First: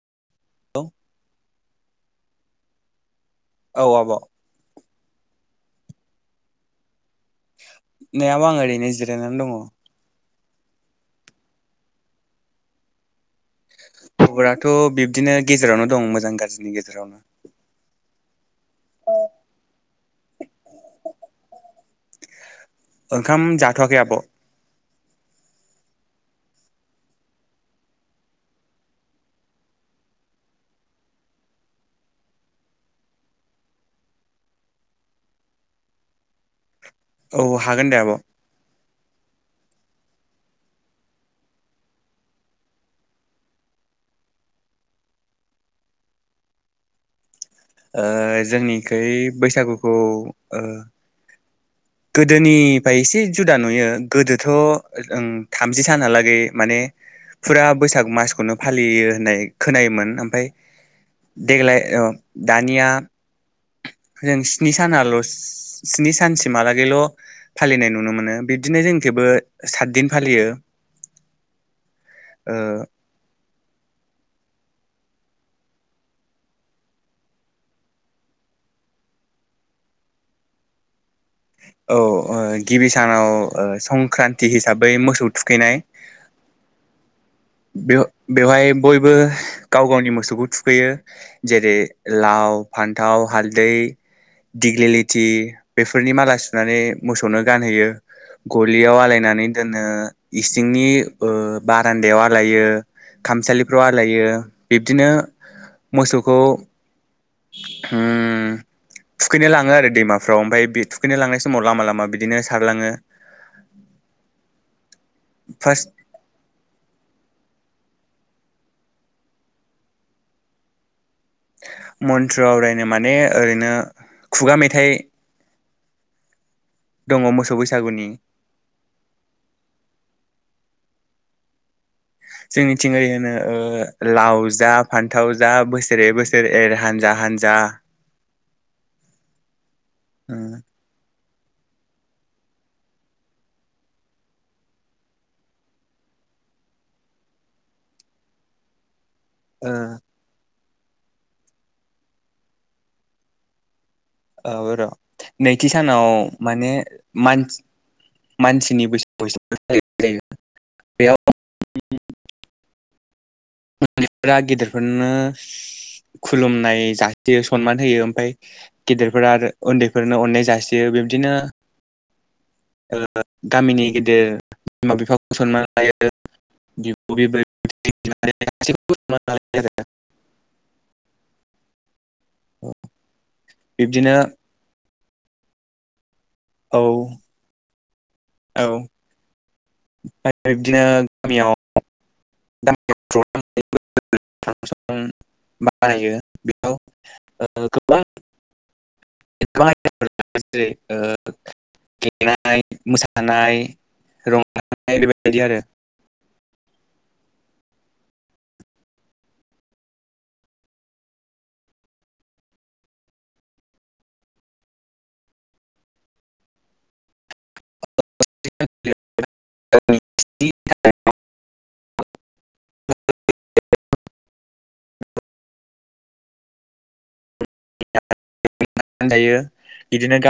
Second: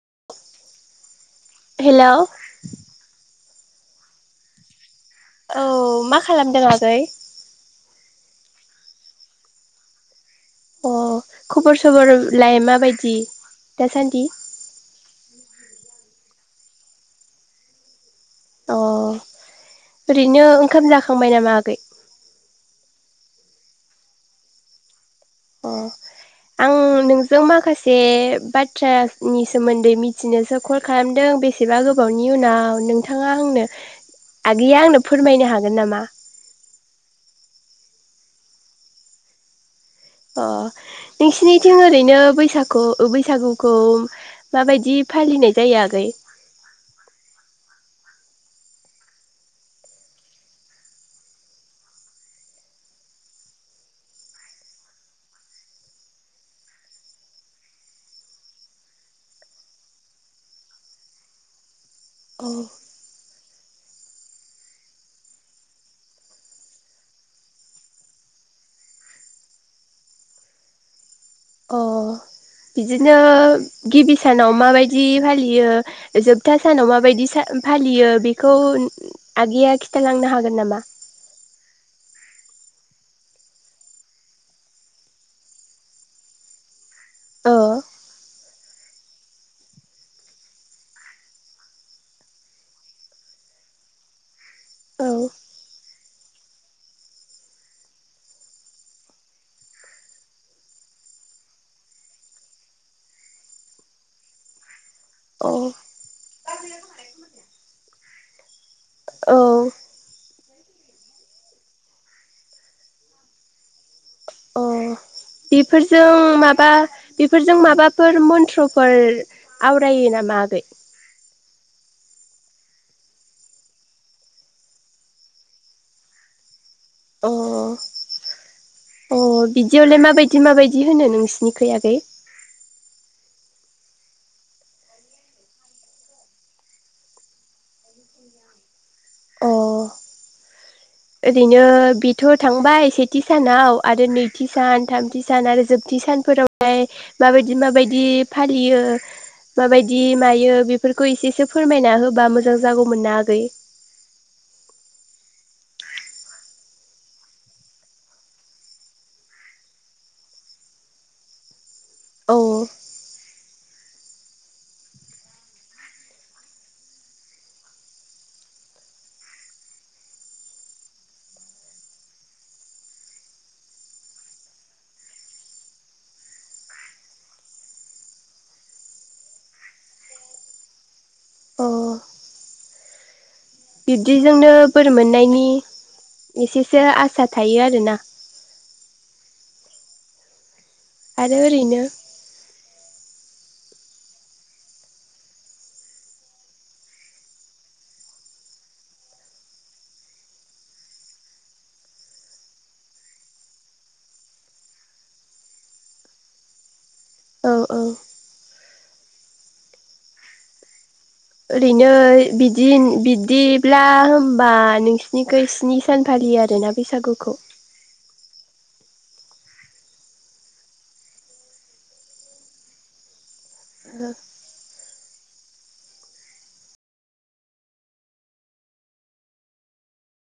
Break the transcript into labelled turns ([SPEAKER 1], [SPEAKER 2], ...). [SPEAKER 1] [inaudible]
[SPEAKER 2] [unintelligible]
[SPEAKER 1] Hello
[SPEAKER 2] औ आब'
[SPEAKER 1] औ मा खालामदों आगै
[SPEAKER 2] नै आं अब'आं ओरैनो जिरायनानै दंङ
[SPEAKER 1] अ' खबर सबर लाय मा बायदि
[SPEAKER 2] खबराथ' बिब्दिनो गेजेरावनो दं मोजां गा जरि गेजेरावनो
[SPEAKER 1] अ ओरैनो ओंखाम जाखांबाय नामा आगै
[SPEAKER 2] ओंखाम जाथ'वाखै आब'
[SPEAKER 1] अ आं नोंजों माखासे बाथ्रानि सोमोन्दै मिथिनोसो कल खालामदों बेसेबा गोबावनि उनाव नोंथाङा आंनो आगैया आंनो फोरमायनो हागोन नामा
[SPEAKER 2] औ हागोन दे आब'
[SPEAKER 1] ओ नोंसिनिथिं ओरैनो बैसागखो बैसागुखौ माबायदि फालिनाय जायो आगै
[SPEAKER 2] ओ जोंनिखै बैसागुखौ ओ गोदोनिफ्राय एसे जुदा नुयो, गोदोथ' ओ थामजि सानहालागै माने फुरा बैसाग मासखौनो फालियो होननाय खोनायोमोन। ओमफ्राय देग्लाय अ' दानिया जों स्नि सानाल' स्नि सानसिमहालागैल' फालिनाय नुनो मोनो। बिब्दिनो जोंथिंबो सातदिन फालियो
[SPEAKER 1] अ'
[SPEAKER 2] ओ
[SPEAKER 1] बिदिनो गिबि सानाव माबायदि फालियो, जोबथा सानाव सा माबायदि फालियो बेखौ आगैया खिन्थालांनो हागोन नामा?
[SPEAKER 2] औ ओ गिबि सानाव संक्रान्ति हिसाबै मोसौ थुखैनाय
[SPEAKER 1] औ
[SPEAKER 2] बेव बेवहाय बयबो गाव गावनि मोसौखौ थुखैयो जेरै - लाव, फान्थाव, हालदै,,,
[SPEAKER 1] औ
[SPEAKER 2] दिग्रिलिथि बेफोरनि माला सुनानै मोसौनो गानहैयो, गलियाव आलायनानै दोनो, इसिंनि ओ बारान्दायाव,,, आलायो, खामसालिफ्राव आलायो बिब्दिनो
[SPEAKER 1] औ
[SPEAKER 2] मोसौखौ,, उम
[SPEAKER 1] औ
[SPEAKER 2] थुखैनो लाङो आरो दैमाफ्राव ओमफफ्राय बे थुखैनो लांनाय समाव लामा, लामा बिदिनो सारलाङो।
[SPEAKER 1] औ
[SPEAKER 2] फार्स्ट
[SPEAKER 1] बेफोरजों माबा, बेफोरजों माबा बेफोर मन्त्रफोर आवरायो नामा आ बेै?
[SPEAKER 2] मन्त्र आवरायनो माने ओरैनो खुगा मेथाइ दङ
[SPEAKER 1] अ
[SPEAKER 2] मोसौ बैसागुनि।
[SPEAKER 1] अ' बिदियावलाय माबायदि- माबायदि होनो नोंसिनिखै आगै?
[SPEAKER 2] जोंनिथिंहाय होनो लाव जा, फान्थाव जा बोसोरे- बोसोरे एर हानजा - हानजा
[SPEAKER 1] अ ओरैनो बेथ' थांबाय सेथि सानाव आरो नैथि सान, थामथि सान आरो जोबथि सानफोरावहाय माबायदि माबायदि फालियो? माबायदि मायो बे बेफोरखौ इसेसो फोरमायना होबा मोजां जागौमोनना आगै।
[SPEAKER 2] औ र' नैथि सानाव माने मानसि मानसिनि बैसागु बुंनाय जायो बेयाव
[SPEAKER 1] औ
[SPEAKER 2] उन्दफोरा गेदिरफोरनो खुलुमनाय जासियो सनमान होयो ओमफ्राय गेदेरफोरा उन्दैफोरनो अननाय जासियो बिब्दिनो गामिनि गेदेर बिमा-बिफाखौ सनमान लायो बिब' बिब्दिनो
[SPEAKER 1] बिदिजोंनो मोननायनि
[SPEAKER 2] औ
[SPEAKER 1] एसेसो आसा थायो आर ना
[SPEAKER 2] औ। ब [inaudible] ओमफ्राय बिबदिनो
[SPEAKER 1] आरो
[SPEAKER 2] गामियाव।
[SPEAKER 1] ओरैनो
[SPEAKER 2] बानायो बेयाव गोबां गोबां जेरै गेलेनाय मोसानाय रंजानाय बेबायदि आरो।
[SPEAKER 1] औ औ। ओरैनो बिदि बिदिब्ला होमब्ला नोंसिनिथिं स्नि सान फालियो आरोना बैसागुखौ।
[SPEAKER 2] [inaudible]
[SPEAKER 1] नंगौ।
[SPEAKER 2] बिदिनो गामि।